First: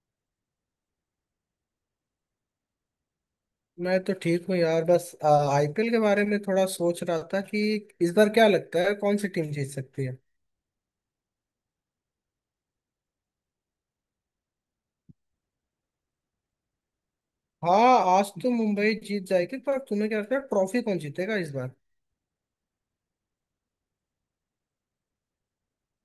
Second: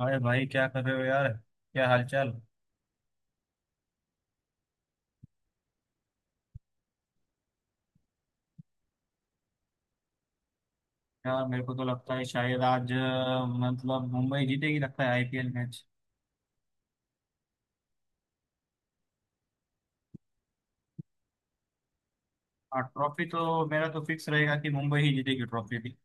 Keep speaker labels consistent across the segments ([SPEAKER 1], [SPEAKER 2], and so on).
[SPEAKER 1] अरे भाई क्या कर रहे हो यार। क्या हालचाल।
[SPEAKER 2] मैं तो ठीक हूँ यार, बस आईपीएल के बारे में थोड़ा सोच रहा था कि इस बार क्या लगता है कौन सी टीम जीत सकती है।
[SPEAKER 1] यार मेरे को तो लगता है शायद आज मतलब मुंबई जीतेगी लगता है आईपीएल मैच।
[SPEAKER 2] हाँ, आज तो मुंबई जीत जाएगी, पर तुम्हें क्या लगता है ट्रॉफी कौन जीतेगा इस बार।
[SPEAKER 1] हाँ ट्रॉफी तो मेरा तो फिक्स रहेगा कि मुंबई ही जीतेगी ट्रॉफी भी।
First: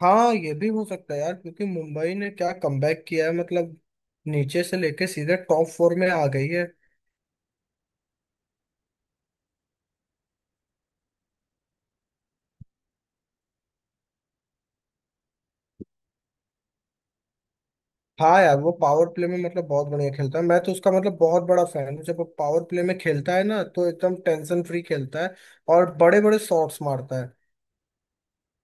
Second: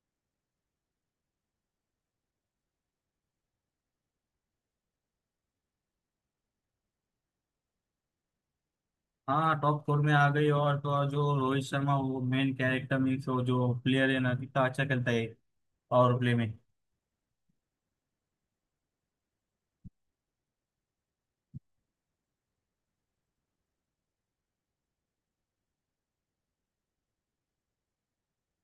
[SPEAKER 2] हाँ, ये भी हो सकता है यार, क्योंकि मुंबई ने क्या कमबैक किया है, मतलब नीचे से लेके सीधे टॉप फोर में आ गई है।
[SPEAKER 1] हाँ टॉप फोर में आ गई और तो और जो रोहित शर्मा वो मेन कैरेक्टर मीन्स वो जो प्लेयर है ना कितना अच्छा खेलता है पावर प्ले में।
[SPEAKER 2] हाँ यार, वो पावर प्ले में मतलब बहुत बढ़िया खेलता है। मैं तो उसका मतलब बहुत बड़ा फैन हूँ। जब वो पावर प्ले में खेलता है ना तो एकदम टेंशन फ्री खेलता है और बड़े बड़े शॉट्स मारता है।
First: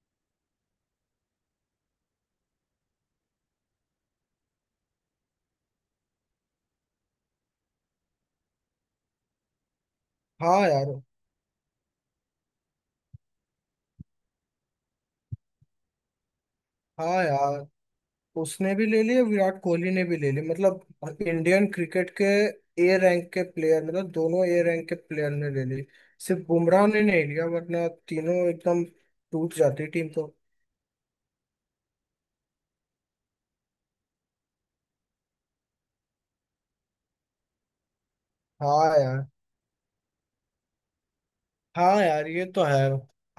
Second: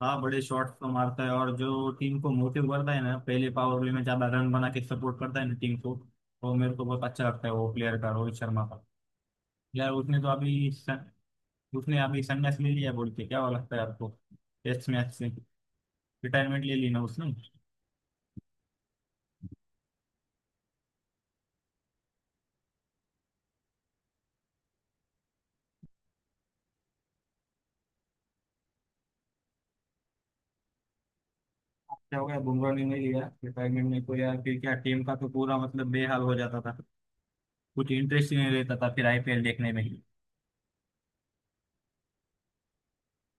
[SPEAKER 1] हाँ बड़े शॉट्स तो मारता है और जो टीम को मोटिव करता है ना पहले पावर प्ले में ज्यादा रन बना के सपोर्ट करता है ना टीम को। वो मेरे को बहुत अच्छा लगता है वो प्लेयर का रोहित शर्मा का। यार
[SPEAKER 2] हाँ यार।
[SPEAKER 1] उसने अभी संन्यास ले लिया बोल के क्या हुआ लगता है आपको टेस्ट मैच से? रिटायरमेंट ले ली ना
[SPEAKER 2] हाँ
[SPEAKER 1] उसने।
[SPEAKER 2] यार, उसने भी ले लिए, विराट कोहली ने भी ले लिए, मतलब इंडियन क्रिकेट के ए रैंक के प्लेयर, मतलब दोनों ए रैंक के प्लेयर ने ले ली। सिर्फ बुमराह ने नहीं लिया, वरना तीनों एकदम टूट जाती टीम तो।
[SPEAKER 1] क्या हो गया बुमराह ने नहीं लिया रिटायरमेंट में तो यार फिर क्या टीम का तो पूरा मतलब बेहाल हो जाता था। कुछ इंटरेस्ट ही नहीं रहता
[SPEAKER 2] हाँ
[SPEAKER 1] था फिर
[SPEAKER 2] यार।
[SPEAKER 1] आईपीएल देखने में ही।
[SPEAKER 2] हाँ यार, ये तो है।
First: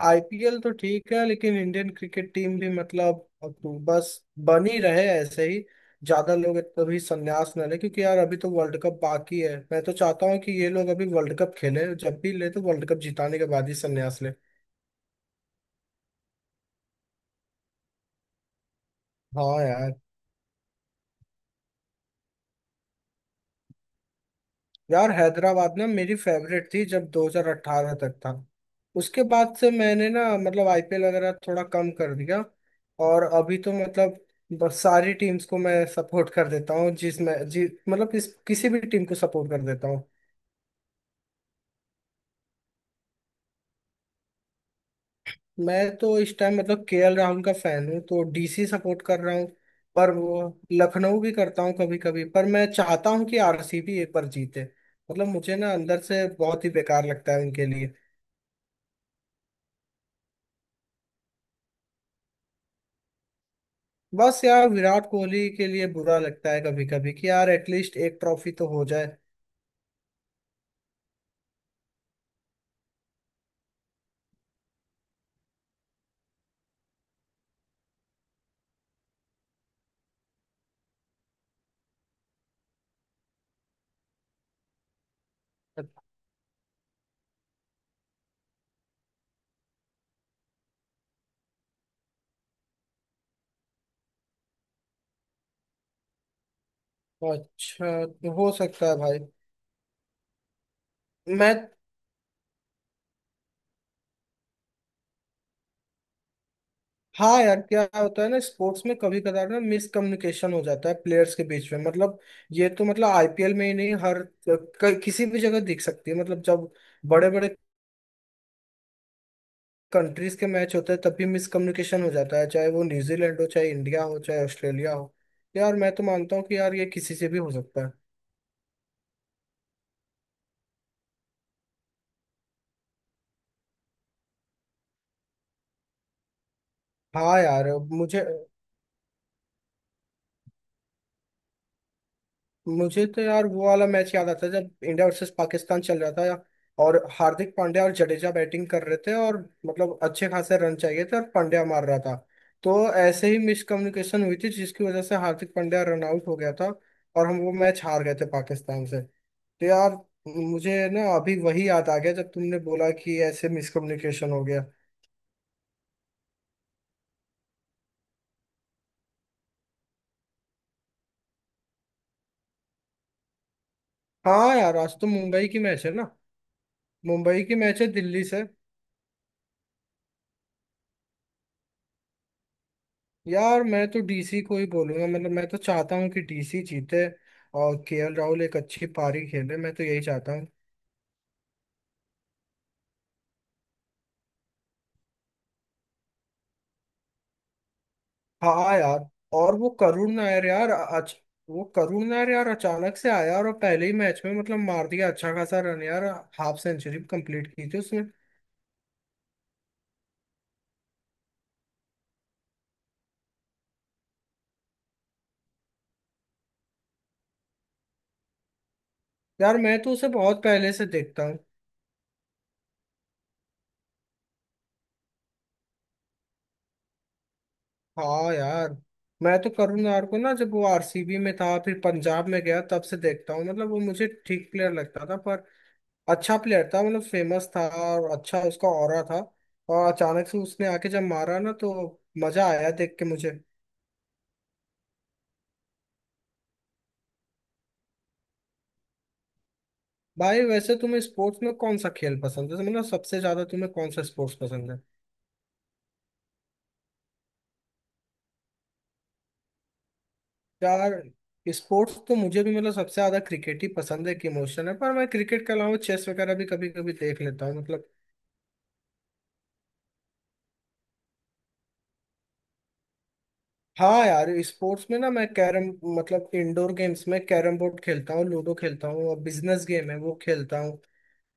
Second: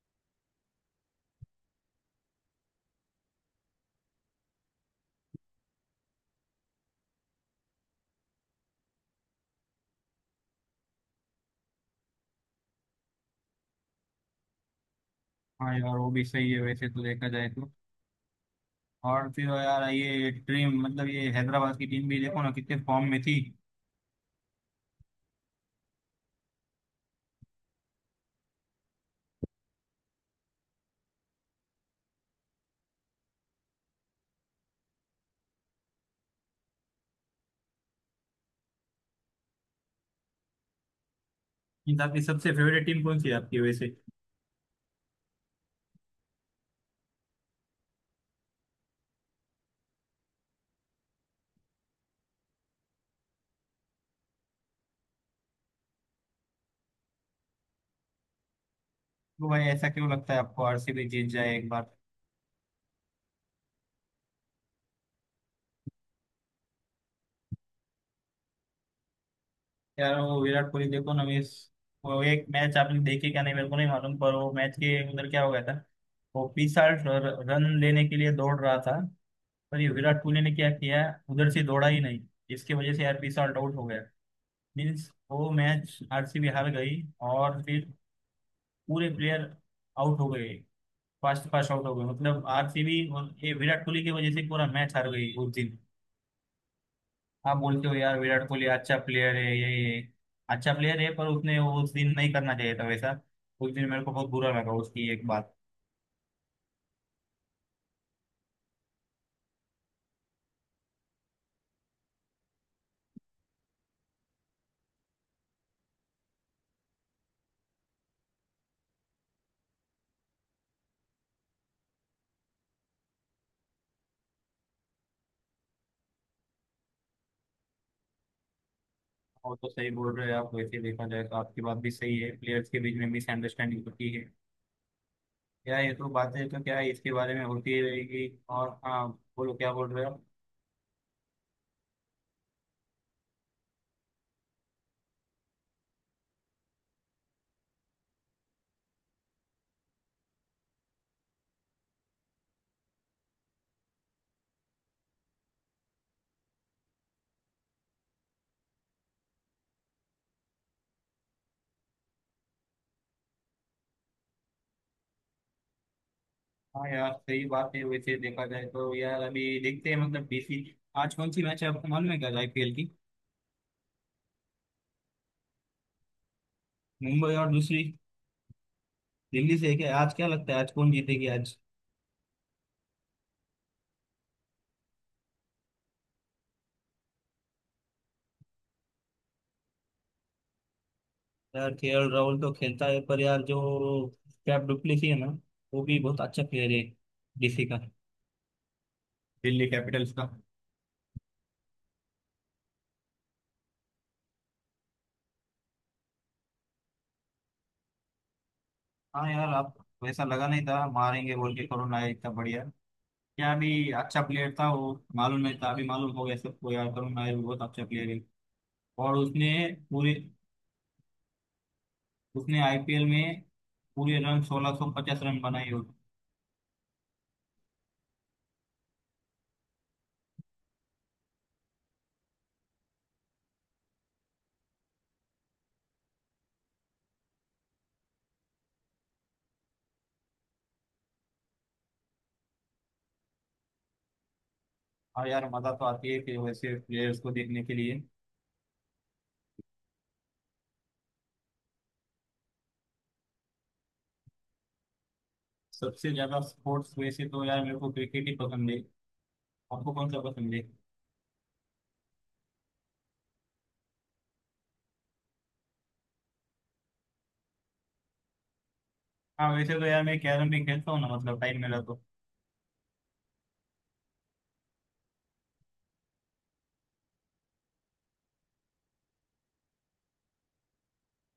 [SPEAKER 2] आईपीएल तो ठीक है, लेकिन इंडियन क्रिकेट टीम भी मतलब अब तो बस बन ही रहे ऐसे ही। ज्यादा लोग कभी संन्यास ना ले, क्योंकि यार अभी तो वर्ल्ड कप बाकी है। मैं तो चाहता हूँ कि ये लोग अभी वर्ल्ड कप खेले, जब भी ले तो वर्ल्ड कप जिताने के बाद ही संन्यास ले।
[SPEAKER 1] हाँ यार वो भी सही है वैसे तो देखा जाए तो। और फिर
[SPEAKER 2] हाँ
[SPEAKER 1] यार
[SPEAKER 2] यार।
[SPEAKER 1] ये टीम मतलब ये हैदराबाद की टीम भी देखो ना कितने फॉर्म में थी।
[SPEAKER 2] यार हैदराबाद ना मेरी फेवरेट थी जब 2018 तक था। उसके बाद से मैंने ना मतलब आईपीएल वगैरह थोड़ा कम कर दिया। और अभी तो मतलब बस सारी टीम्स को मैं सपोर्ट कर देता हूँ, जिसमें जी मतलब इस किसी भी टीम को सपोर्ट कर देता हूँ।
[SPEAKER 1] इन सबकी सबसे फेवरेट टीम कौन सी है आपकी वैसे?
[SPEAKER 2] मैं तो इस टाइम मतलब केएल राहुल का फैन हूँ तो डीसी सपोर्ट कर रहा हूँ। पर वो लखनऊ भी करता हूँ कभी कभी, पर मैं चाहता हूँ कि आरसीबी एक बार जीते। मतलब मुझे ना अंदर से बहुत ही बेकार लगता है उनके।
[SPEAKER 1] तो भाई ऐसा क्यों लगता है आपको आरसीबी जीत जाए एक बार?
[SPEAKER 2] बस यार, विराट कोहली के लिए बुरा लगता है कभी कभी कि यार एटलीस्ट एक ट्रॉफी तो हो जाए।
[SPEAKER 1] यार वो विराट कोहली देखो ना मिस। वो एक मैच आपने देखी क्या? नहीं मेरे को नहीं मालूम पर वो मैच के अंदर क्या हो गया था। वो बीसाठ रन लेने के लिए दौड़ रहा था पर ये विराट कोहली ने क्या किया? उधर से दौड़ा ही नहीं। इसकी वजह से यार बीस आउट हो गया। मीन्स वो मैच आरसीबी हार गई। और फिर पूरे प्लेयर आउट हो गए। फास्ट फास्ट आउट हो गए मतलब आरसीबी और ये विराट कोहली की वजह से पूरा मैच हार गई उस दिन। आप बोलते हो
[SPEAKER 2] अच्छा
[SPEAKER 1] यार
[SPEAKER 2] तो
[SPEAKER 1] विराट
[SPEAKER 2] हो
[SPEAKER 1] कोहली
[SPEAKER 2] सकता है
[SPEAKER 1] अच्छा
[SPEAKER 2] भाई।
[SPEAKER 1] प्लेयर है ये अच्छा प्लेयर है पर उसने
[SPEAKER 2] मैं।
[SPEAKER 1] उस दिन नहीं करना चाहिए था वैसा। उस दिन मेरे को बहुत बुरा लगा उसकी एक बात।
[SPEAKER 2] हाँ यार, क्या होता है ना, स्पोर्ट्स में कभी कदार ना मिसकम्युनिकेशन हो जाता है प्लेयर्स के बीच में, मतलब ये तो मतलब आईपीएल में ही नहीं, हर किसी भी जगह दिख सकती है। मतलब जब बड़े बड़े कंट्रीज के मैच होते हैं तब भी मिसकम्युनिकेशन हो जाता है, चाहे वो न्यूजीलैंड हो, चाहे इंडिया हो, चाहे ऑस्ट्रेलिया हो। यार मैं तो मानता हूँ कि यार ये किसी से भी हो सकता है।
[SPEAKER 1] और तो सही बोल रहे हैं आप वैसे देखा जाए तो आपकी बात भी सही है प्लेयर्स के बीच में मिसअंडरस्टैंडिंग होती है। क्या ये तो बातें तो क्या है इसके बारे
[SPEAKER 2] हाँ
[SPEAKER 1] में
[SPEAKER 2] यार।
[SPEAKER 1] होती ही
[SPEAKER 2] मुझे
[SPEAKER 1] रहेगी। और हाँ बोलो क्या बोल रहे हो आप?
[SPEAKER 2] मुझे तो यार वो वाला मैच याद आता है जब इंडिया वर्सेस पाकिस्तान चल रहा था और हार्दिक पांड्या और जडेजा बैटिंग कर रहे थे, और मतलब अच्छे खासे रन चाहिए थे और पांड्या मार रहा था। तो ऐसे ही मिसकम्युनिकेशन हुई थी जिसकी वजह से हार्दिक पांड्या रन आउट हो गया था, और हम वो मैच हार गए थे पाकिस्तान से। तो यार मुझे ना अभी वही याद आ गया जब तुमने बोला कि ऐसे मिसकम्युनिकेशन हो गया।
[SPEAKER 1] हाँ यार सही बात है वैसे देखा जाए तो यार अभी देखते हैं मतलब बीसी। आज कौन सी मैच है आपको मालूम है क्या आईपीएल की?
[SPEAKER 2] हाँ यार, आज तो मुंबई की मैच है ना।
[SPEAKER 1] मुंबई
[SPEAKER 2] मुंबई
[SPEAKER 1] और
[SPEAKER 2] की मैच
[SPEAKER 1] दूसरी
[SPEAKER 2] है दिल्ली से।
[SPEAKER 1] दिल्ली से है क्या आज? क्या लगता है आज कौन जीतेगी आज?
[SPEAKER 2] यार मैं तो डीसी को ही बोलूंगा, मतलब मैं तो चाहता हूँ कि डीसी जीते और केएल राहुल एक अच्छी पारी खेले, मैं तो यही चाहता हूँ।
[SPEAKER 1] यार केएल राहुल तो खेलता है पर यार जो कैप डुप्लेसी है ना वो भी बहुत अच्छा प्लेयर है डीसी का,
[SPEAKER 2] हाँ यार। और
[SPEAKER 1] दिल्ली
[SPEAKER 2] वो
[SPEAKER 1] कैपिटल्स
[SPEAKER 2] करुण
[SPEAKER 1] का।
[SPEAKER 2] नायर यार अच। वो करुण नायर यार अचानक से आया और पहले ही मैच में मतलब मार दिया अच्छा खासा रन यार। हाफ सेंचुरी कंप्लीट की थी उसने।
[SPEAKER 1] हाँ यार। आप वैसा लगा नहीं था मारेंगे बोल के करुण नायर इतना बढ़िया। क्या अभी अच्छा प्लेयर था वो मालूम नहीं था अभी मालूम हो गया सबको यार करुण नायर भी बहुत अच्छा प्लेयर है। और
[SPEAKER 2] यार मैं तो उसे
[SPEAKER 1] पूरे
[SPEAKER 2] बहुत पहले से देखता हूँ।
[SPEAKER 1] उसने आईपीएल में पूरे रन 1650 रन बनाए हो।
[SPEAKER 2] हाँ यार, मैं तो करुण नायर को ना जब वो आरसीबी में था फिर पंजाब में गया तब से देखता हूँ, मतलब वो मुझे ठीक प्लेयर लगता था, पर अच्छा प्लेयर था, मतलब फेमस था और अच्छा उसका ऑरा था। और अचानक से उसने आके जब मारा ना तो मजा आया देख के मुझे।
[SPEAKER 1] और यार मजा तो आती है कि वैसे प्लेयर्स को देखने के लिए।
[SPEAKER 2] भाई, वैसे तुम्हें स्पोर्ट्स में कौन सा खेल पसंद है, मतलब सबसे ज्यादा तुम्हें कौन सा स्पोर्ट्स पसंद है।
[SPEAKER 1] सबसे ज्यादा स्पोर्ट्स वैसे तो यार मेरे को क्रिकेट ही पसंद है। आपको कौन सा पसंद है?
[SPEAKER 2] यार स्पोर्ट्स तो मुझे भी मतलब सबसे ज्यादा क्रिकेट ही पसंद है, एक इमोशन है। पर मैं क्रिकेट के अलावा चेस वगैरह भी कभी कभी देख लेता हूँ मतलब।
[SPEAKER 1] हाँ वैसे तो यार मैं कैरम भी खेलता हूँ ना मतलब टाइम मिला तो।
[SPEAKER 2] हाँ यार, स्पोर्ट्स में ना मैं कैरम, मतलब इंडोर गेम्स में कैरम बोर्ड खेलता हूँ, लूडो खेलता हूँ, और बिजनेस गेम है वो खेलता हूँ।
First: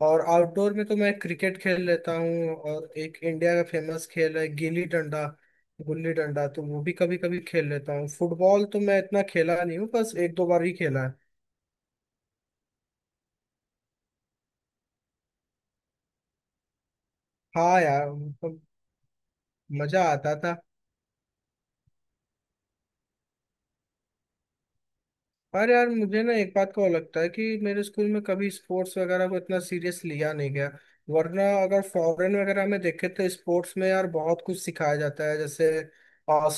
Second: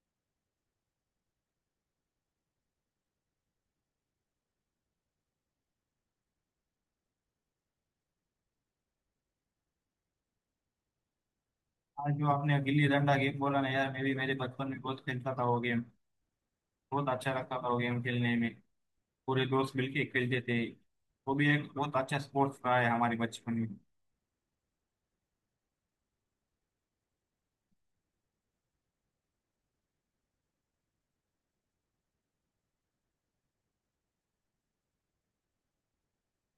[SPEAKER 2] और आउटडोर में तो मैं क्रिकेट खेल लेता हूँ, और एक इंडिया का फेमस खेल है गिल्ली डंडा, गुल्ली डंडा तो वो भी कभी कभी खेल लेता हूँ। फुटबॉल तो मैं इतना खेला नहीं हूँ, बस एक दो बार ही खेला है।
[SPEAKER 1] आज जो आपने गिल्ली डंडा गेम बोला ना यार मैं भी मेरे बचपन में बहुत खेलता था वो गेम। बहुत अच्छा लगता था वो
[SPEAKER 2] हाँ
[SPEAKER 1] गेम
[SPEAKER 2] यार,
[SPEAKER 1] खेलने में।
[SPEAKER 2] मतलब
[SPEAKER 1] पूरे दोस्त
[SPEAKER 2] मजा
[SPEAKER 1] मिलके
[SPEAKER 2] आता
[SPEAKER 1] खेलते
[SPEAKER 2] था।
[SPEAKER 1] थे। वो भी एक बहुत अच्छा स्पोर्ट्स रहा है हमारे बचपन में।
[SPEAKER 2] अरे यार, मुझे ना एक बात का और लगता है कि मेरे स्कूल में कभी स्पोर्ट्स वगैरह को इतना सीरियस लिया नहीं गया। वरना अगर फॉरेन वगैरह में देखे तो स्पोर्ट्स में यार बहुत कुछ सिखाया जाता है, जैसे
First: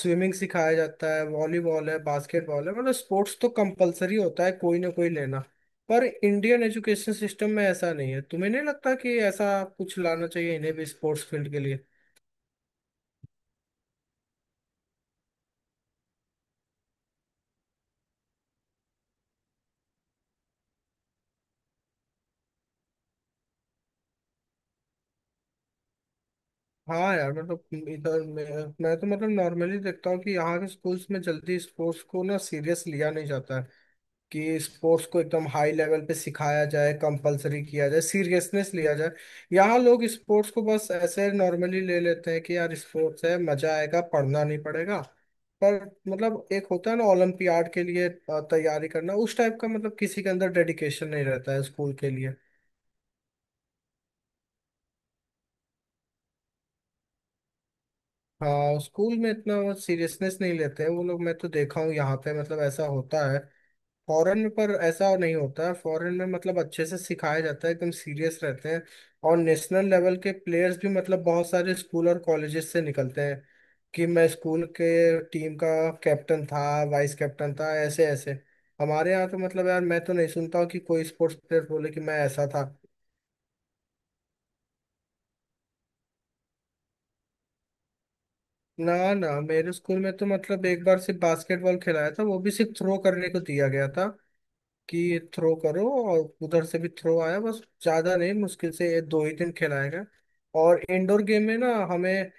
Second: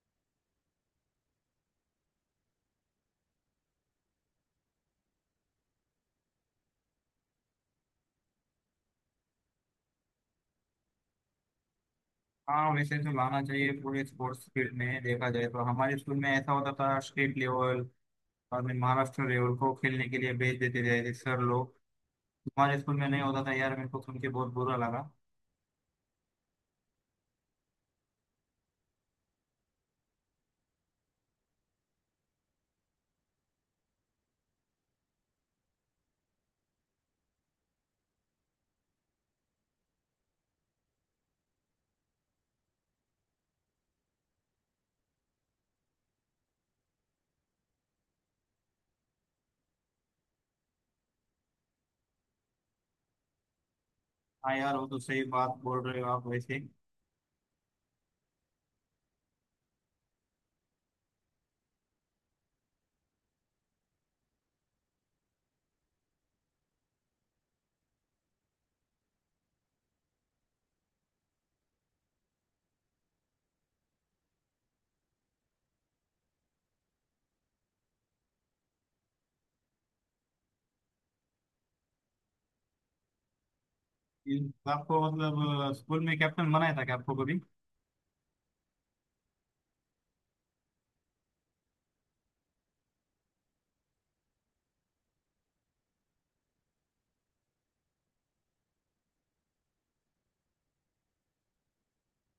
[SPEAKER 2] स्विमिंग सिखाया जाता है, वॉलीबॉल है, बास्केटबॉल है, मतलब स्पोर्ट्स तो कंपलसरी होता है कोई ना कोई लेना। पर इंडियन एजुकेशन सिस्टम में ऐसा नहीं है। तुम्हें नहीं लगता कि ऐसा कुछ लाना चाहिए इन्हें भी स्पोर्ट्स फील्ड के लिए।
[SPEAKER 1] हाँ वैसे तो लाना चाहिए पूरे स्पोर्ट्स फील्ड में देखा जाए तो हमारे स्कूल में ऐसा होता था स्टेट लेवल और मैं महाराष्ट्र लेवल को खेलने के लिए भेज देते थे सर लोग। हमारे स्कूल में नहीं होता था यार मेरे को सुन के बहुत बुरा लगा।
[SPEAKER 2] हाँ यार, मतलब इधर मैं तो मतलब नॉर्मली देखता हूँ कि यहाँ के स्कूल्स में जल्दी स्पोर्ट्स को ना सीरियस लिया नहीं जाता है कि स्पोर्ट्स को एकदम हाई लेवल पे सिखाया जाए, कंपलसरी किया जाए, सीरियसनेस लिया जाए। यहाँ लोग स्पोर्ट्स को बस ऐसे नॉर्मली ले लेते हैं कि यार स्पोर्ट्स है, मजा आएगा, पढ़ना नहीं पड़ेगा। पर मतलब एक होता है ना ओलंपियाड के लिए तैयारी करना, उस टाइप का मतलब किसी के अंदर डेडिकेशन नहीं रहता है स्कूल के लिए।
[SPEAKER 1] हाँ यार वो तो सही बात बोल रहे हो आप वैसे।
[SPEAKER 2] हाँ, स्कूल में इतना सीरियसनेस नहीं लेते हैं वो लोग, मैं तो देखा हूँ यहाँ पे मतलब ऐसा होता है फॉरेन में, पर ऐसा नहीं होता है। फॉरेन में मतलब अच्छे से सिखाया जाता है, एकदम सीरियस रहते हैं। और नेशनल लेवल के प्लेयर्स भी मतलब बहुत सारे स्कूल और कॉलेजेस से निकलते हैं कि मैं स्कूल के टीम का कैप्टन था, वाइस कैप्टन था, ऐसे ऐसे। हमारे यहाँ तो मतलब यार मैं तो नहीं सुनता हूँ कि कोई स्पोर्ट्स प्लेयर बोले कि मैं ऐसा था।
[SPEAKER 1] ये आपको स्कूल में कैप्टन बनाया था क्या आपको कभी?
[SPEAKER 2] ना ना, मेरे स्कूल में तो मतलब एक बार सिर्फ बास्केटबॉल खिलाया था, वो भी सिर्फ थ्रो करने को दिया गया था कि थ्रो करो और उधर से भी थ्रो आया, बस ज्यादा नहीं, मुश्किल से ये दो ही दिन खिलाया गया। और इंडोर गेम में ना हमें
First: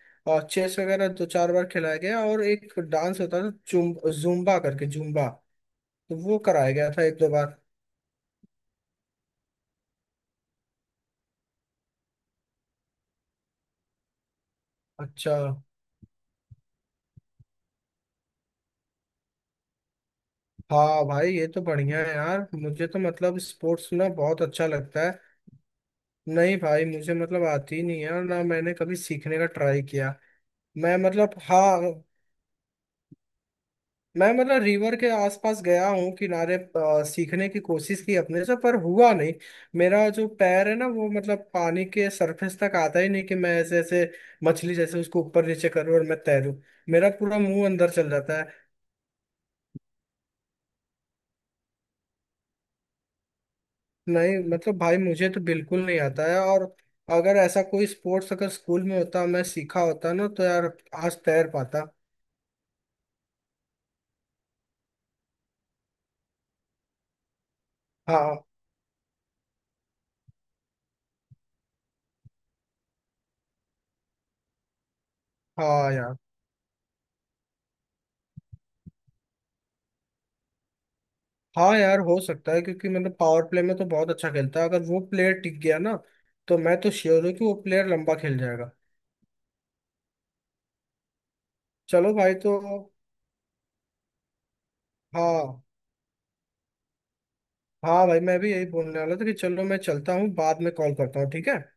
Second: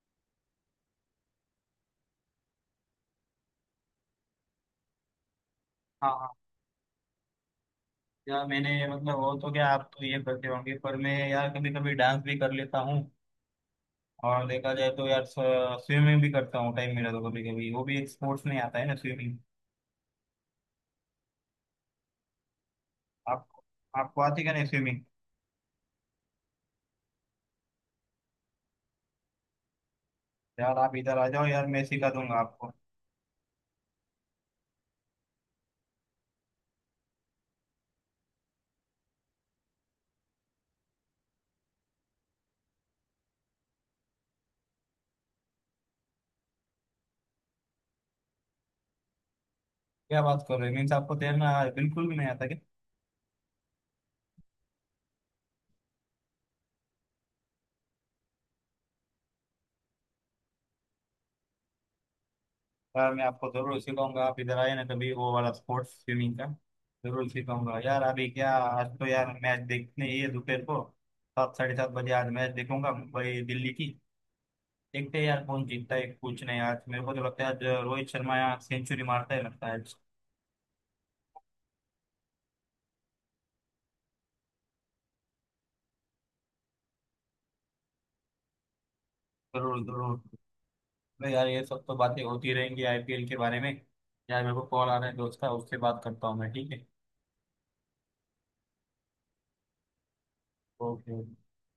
[SPEAKER 2] चेस वगैरह दो चार बार खिलाया गया, और एक डांस होता था जुम, जुम्बा करके, जुम्बा,
[SPEAKER 1] हाँ
[SPEAKER 2] तो
[SPEAKER 1] हाँ।
[SPEAKER 2] वो कराया गया था एक दो बार।
[SPEAKER 1] यार मैंने मतलब हो तो क्या आप तो ये करते होंगे पर मैं यार कभी कभी डांस भी कर लेता हूँ। और देखा जाए तो यार
[SPEAKER 2] अच्छा।
[SPEAKER 1] स्विमिंग भी करता हूँ टाइम मिला तो कभी कभी। वो भी एक स्पोर्ट्स में आता है ना स्विमिंग।
[SPEAKER 2] हाँ भाई, ये तो बढ़िया है यार, मुझे तो मतलब
[SPEAKER 1] आप
[SPEAKER 2] स्पोर्ट्स ना
[SPEAKER 1] आपको
[SPEAKER 2] बहुत
[SPEAKER 1] आती क्या नहीं
[SPEAKER 2] अच्छा
[SPEAKER 1] स्विमिंग?
[SPEAKER 2] लगता है। नहीं भाई, मुझे मतलब आती ही नहीं है और ना मैंने कभी सीखने का ट्राई किया।
[SPEAKER 1] यार आप
[SPEAKER 2] मैं
[SPEAKER 1] इधर आ
[SPEAKER 2] मतलब,
[SPEAKER 1] जाओ यार मैं
[SPEAKER 2] हाँ,
[SPEAKER 1] सिखा दूंगा आपको।
[SPEAKER 2] मैं मतलब रिवर के आसपास गया हूँ किनारे, सीखने की कोशिश की अपने से पर हुआ नहीं। मेरा जो पैर है ना वो मतलब पानी के सरफेस तक आता ही नहीं कि मैं ऐसे ऐसे मछली जैसे उसको ऊपर नीचे करूँ और मैं तैरूँ, मेरा पूरा मुंह अंदर चल जाता है।
[SPEAKER 1] क्या बात कर रहे हो मीन्स आपको तैरना बिल्कुल भी नहीं आता क्या?
[SPEAKER 2] नहीं मतलब भाई, मुझे तो बिल्कुल नहीं आता है, और अगर ऐसा कोई स्पोर्ट्स अगर स्कूल में होता मैं सीखा होता ना तो यार आज तैर पाता।
[SPEAKER 1] यार मैं आपको जरूर सिखाऊंगा आप इधर आए ना कभी वो वाला स्पोर्ट्स स्विमिंग का। जरूर सिखाऊंगा यार। अभी
[SPEAKER 2] हाँ।
[SPEAKER 1] क्या आज तो यार मैच देखने ही है दोपहर को। सात साढ़े सात बजे आज मैच देखूंगा मुंबई दिल्ली की। देखते हैं यार कौन
[SPEAKER 2] हाँ
[SPEAKER 1] जीतता है
[SPEAKER 2] यार।
[SPEAKER 1] कुछ नहीं। आज मेरे को तो लगता है आज रोहित शर्मा यहाँ सेंचुरी मारता है लगता है आज।
[SPEAKER 2] हाँ यार, हो सकता है क्योंकि मतलब पावर प्ले में तो बहुत अच्छा खेलता है। अगर वो प्लेयर टिक गया ना तो मैं तो श्योर हूँ कि वो प्लेयर लंबा खेल जाएगा।
[SPEAKER 1] जरूर जरूर। तो यार ये सब तो
[SPEAKER 2] चलो
[SPEAKER 1] बातें
[SPEAKER 2] भाई
[SPEAKER 1] होती
[SPEAKER 2] तो।
[SPEAKER 1] रहेंगी आईपीएल के बारे में। यार मेरे को कॉल आ रहा है दोस्त का
[SPEAKER 2] हाँ,
[SPEAKER 1] उससे बात करता हूँ मैं ठीक है।
[SPEAKER 2] हाँ भाई, मैं भी यही बोलने वाला था कि चलो मैं चलता हूँ, बाद में कॉल
[SPEAKER 1] ओके।
[SPEAKER 2] करता हूँ, ठीक है।